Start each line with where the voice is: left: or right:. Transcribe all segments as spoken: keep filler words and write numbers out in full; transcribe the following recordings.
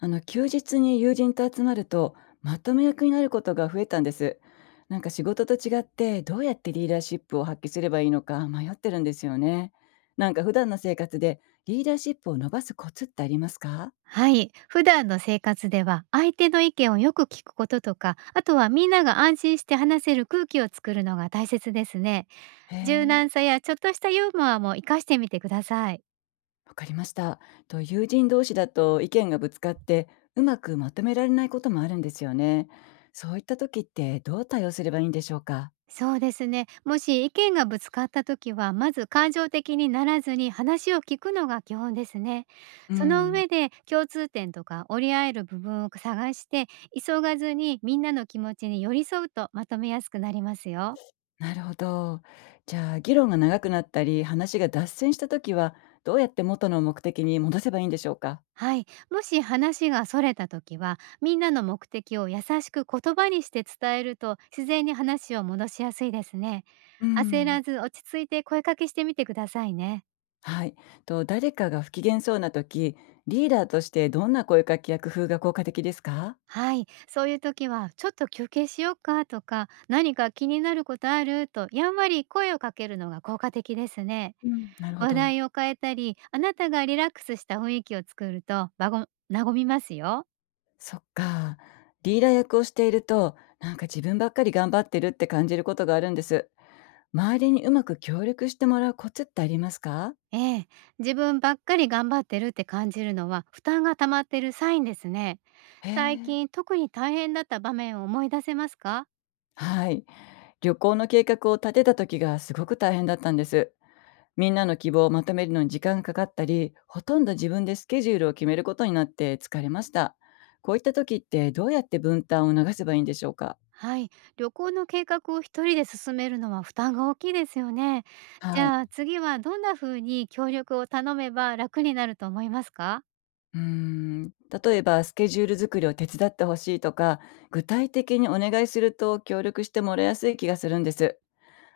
left: あの休日に友人と集まるとまとめ役になることが増えたんです。なんか仕事と違ってどうやってリーダーシップを発揮すればいいのか迷ってるんですよね。なんか普段の生活でリーダーシップを伸ばすコツってありますか？
right: はい。普段の生活では相手の意見をよく聞くこととか、あとはみんなが安心して話せる空気を作るのが大切ですね。
left: へ
right: 柔
left: え、
right: 軟さやちょっとしたユーモアも活かしてみてください。
left: わかりました。と、友人同士だと意見がぶつかってうまくまとめられないこともあるんですよね。そういった時ってどう対応すればいいんでしょうか？
right: そうですね。もし意見がぶつかった時は、まず感情的にならずに話を聞くのが基本ですね。
left: う
right: その
left: ん。
right: 上で共通点とか折り合える部分を探して、急がずにみんなの気持ちに寄り添うとまとめやすくなりますよ。
left: なるほど。じゃあ、議論が長くなったり、話が脱線したときは、どうやって元の目的に戻せばいいんでしょうか？
right: はい。もし話が逸れた時は、みんなの目的を優しく言葉にして伝えると、自然に話を戻しやすいですね。
left: う
right: 焦
left: ん。
right: らず落ち着いて声かけしてみてくださいね。
left: はい。と、誰かが不機嫌そうなとき、リーダーとしてどんな声かけや工夫が効果的ですか？
right: はい。そういう時は、ちょっと休憩しようかとか、何か気になることあると、やんわり声をかけるのが効果的ですね。
left: うん。なるほ
right: 話
left: ど。
right: 題を変えたり、あなたがリラックスした雰囲気を作ると、場ご和みますよ。
left: そっか。リーダー役をしていると、なんか自分ばっかり頑張ってるって感じることがあるんです。周りにうまく協力してもらうコツってありますか？
right: ええ、自分ばっかり頑張ってるって感じるのは負担が溜まってるサインですね。
left: へ
right: 最
left: え。
right: 近特に大変だった場面を思い出せますか？
left: はい。旅行の計画を立てた時がすごく大変だったんです。みんなの希望をまとめるのに時間がかかったり、ほとんど自分でスケジュールを決めることになって疲れました。こういった時ってどうやって分担を促せばいいんでしょうか？
right: はい、旅行の計画を一人で進めるのは負担が大きいですよね。じ
left: はい。
right: ゃあ次はどんな風に協力を頼めば楽になると思いますか？
left: うーん。例えばスケジュール作りを手伝ってほしいとか、具体的にお願いすると協力してもらいやすい気がするんです。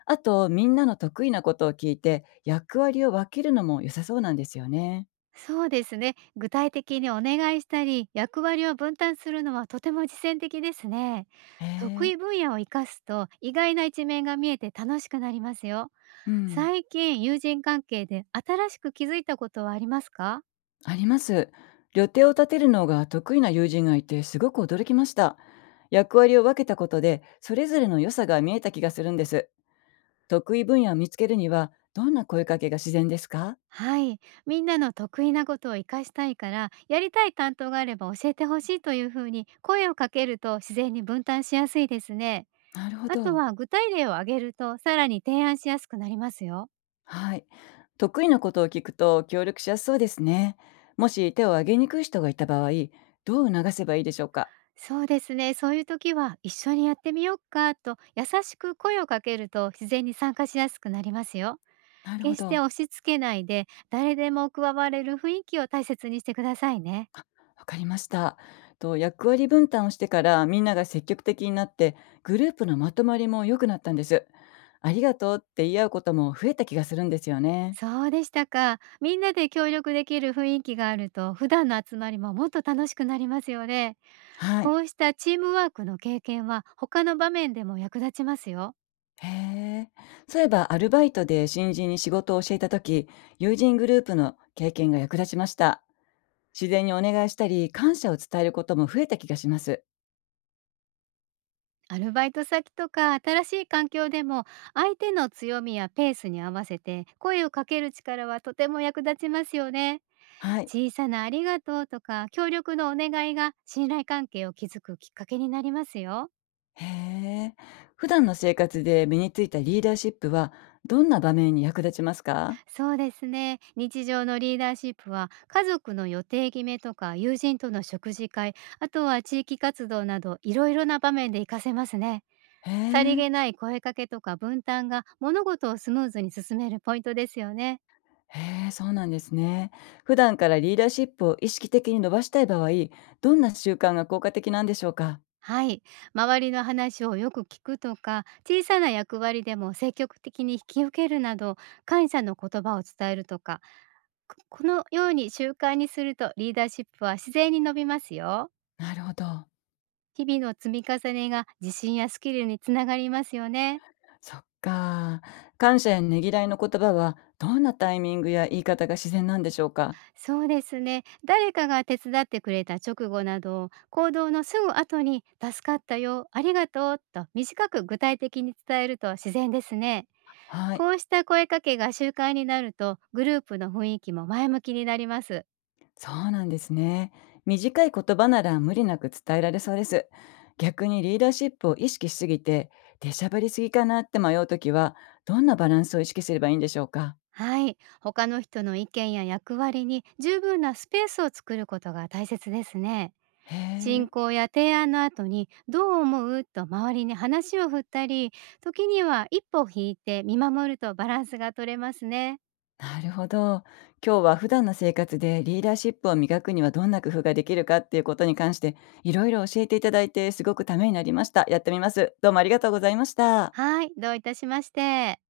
left: あと、みんなの得意なことを聞いて、役割を分けるのも良さそうなんですよね。
right: そうですね。具体的にお願いしたり、役割を分担するのはとても実践的ですね。
left: へ
right: 得
left: え。
right: 意分野を生かすと意外な一面が見えて楽しくなりますよ。
left: うん。
right: 最近友人関係で新しく気づいたことはありますか？
left: あります。予定を立てるのが得意な友人がいてすごく驚きました。役割を分けたことでそれぞれの良さが見えた気がするんです。得意分野を見つけるにはどんな声かけが自然ですか？
right: はい。みんなの得意なことを活かしたいから、やりたい担当があれば教えてほしいというふうに声をかけると自然に分担しやすいですね。
left: なるほ
right: あと
left: ど。
right: は具体例を挙げるとさらに提案しやすくなりますよね。
left: はい。得意なことを聞くと協力しやすそうですね。もし手を挙げにくい人がいた場合、どう促せばいいでしょうか？
right: そうですね。そういう時は一緒にやってみようかと優しく声をかけると自然に参加しやすくなりますよ。
left: なるほ
right: 決し
left: ど。
right: て押し付けないで、誰でも加われる雰囲気を大切にしてくださいね。
left: わかりました。と、役割分担をしてからみんなが積極的になってグループのまとまりも良くなったんです。ありがとうって言い合うことも増えた気がするんですよね。
right: そうでしたか。みんなで協力できる雰囲気があると、普段の集まりももっと楽しくなりますよね。
left: はい。
right: こうしたチームワークの経験は他の場面でも役立ちますよ。
left: へえ。そういえばアルバイトで新人に仕事を教えた時、友人グループの経験が役立ちました。自然にお願いしたり感謝を伝えることも増えた気がします。
right: アルバイト先とか新しい環境でも、相手の強みやペースに合わせて声をかける力はとても役立ちますよね。
left: はい。
right: 小さなありがとうとか協力のお願いが信頼関係を築くきっかけになりますよ。
left: へえ。普段の生活で身についたリーダーシップはどんな場面に役立ちますか？
right: そうですね。日常のリーダーシップは家族の予定決めとか友人との食事会、あとは地域活動などいろいろな場面で活かせますね。
left: へ
right: さり
left: え。
right: げない声かけとか分担が物事をスムーズに進めるポイントですよね。
left: へえ、そうなんですね。普段からリーダーシップを意識的に伸ばしたい場合、どんな習慣が効果的なんでしょうか？
right: はい。周りの話をよく聞くとか、小さな役割でも積極的に引き受けるなど、感謝の言葉を伝えるとか、ここのように習慣にするとリーダーシップは自然に伸びますよ。
left: なるほど。
right: 日々の積み重ねが自信やスキルにつながりますよね。
left: そっか。感謝やねぎらいの言葉は、どんなタイミングや言い方が自然なんでしょうか？
right: そうですね。誰かが手伝ってくれた直後など、行動のすぐ後に助かったよ、ありがとうと短く具体的に伝えると自然ですね。
left: はい。
right: こうした声かけが習慣になると、グループの雰囲気も前向きになります。
left: そうなんですね。短い言葉なら無理なく伝えられそうです。逆にリーダーシップを意識しすぎて、出しゃばりすぎかなって迷うときは、どんなバランスを意識すればいいんでしょうか？
right: はい。他の人の意見や役割に十分なスペースを作ることが大切ですね。
left: へ
right: 進
left: え。
right: 行や提案の後に「どう思う?」と周りに話を振ったり、時には一歩引いて見守るとバランスが取れますね。
left: なるほど。今日は普段の生活でリーダーシップを磨くにはどんな工夫ができるかっていうことに関していろいろ教えていただいてすごくためになりました。やってみます。どうもありがとうございました。
right: はい、どういたしまして。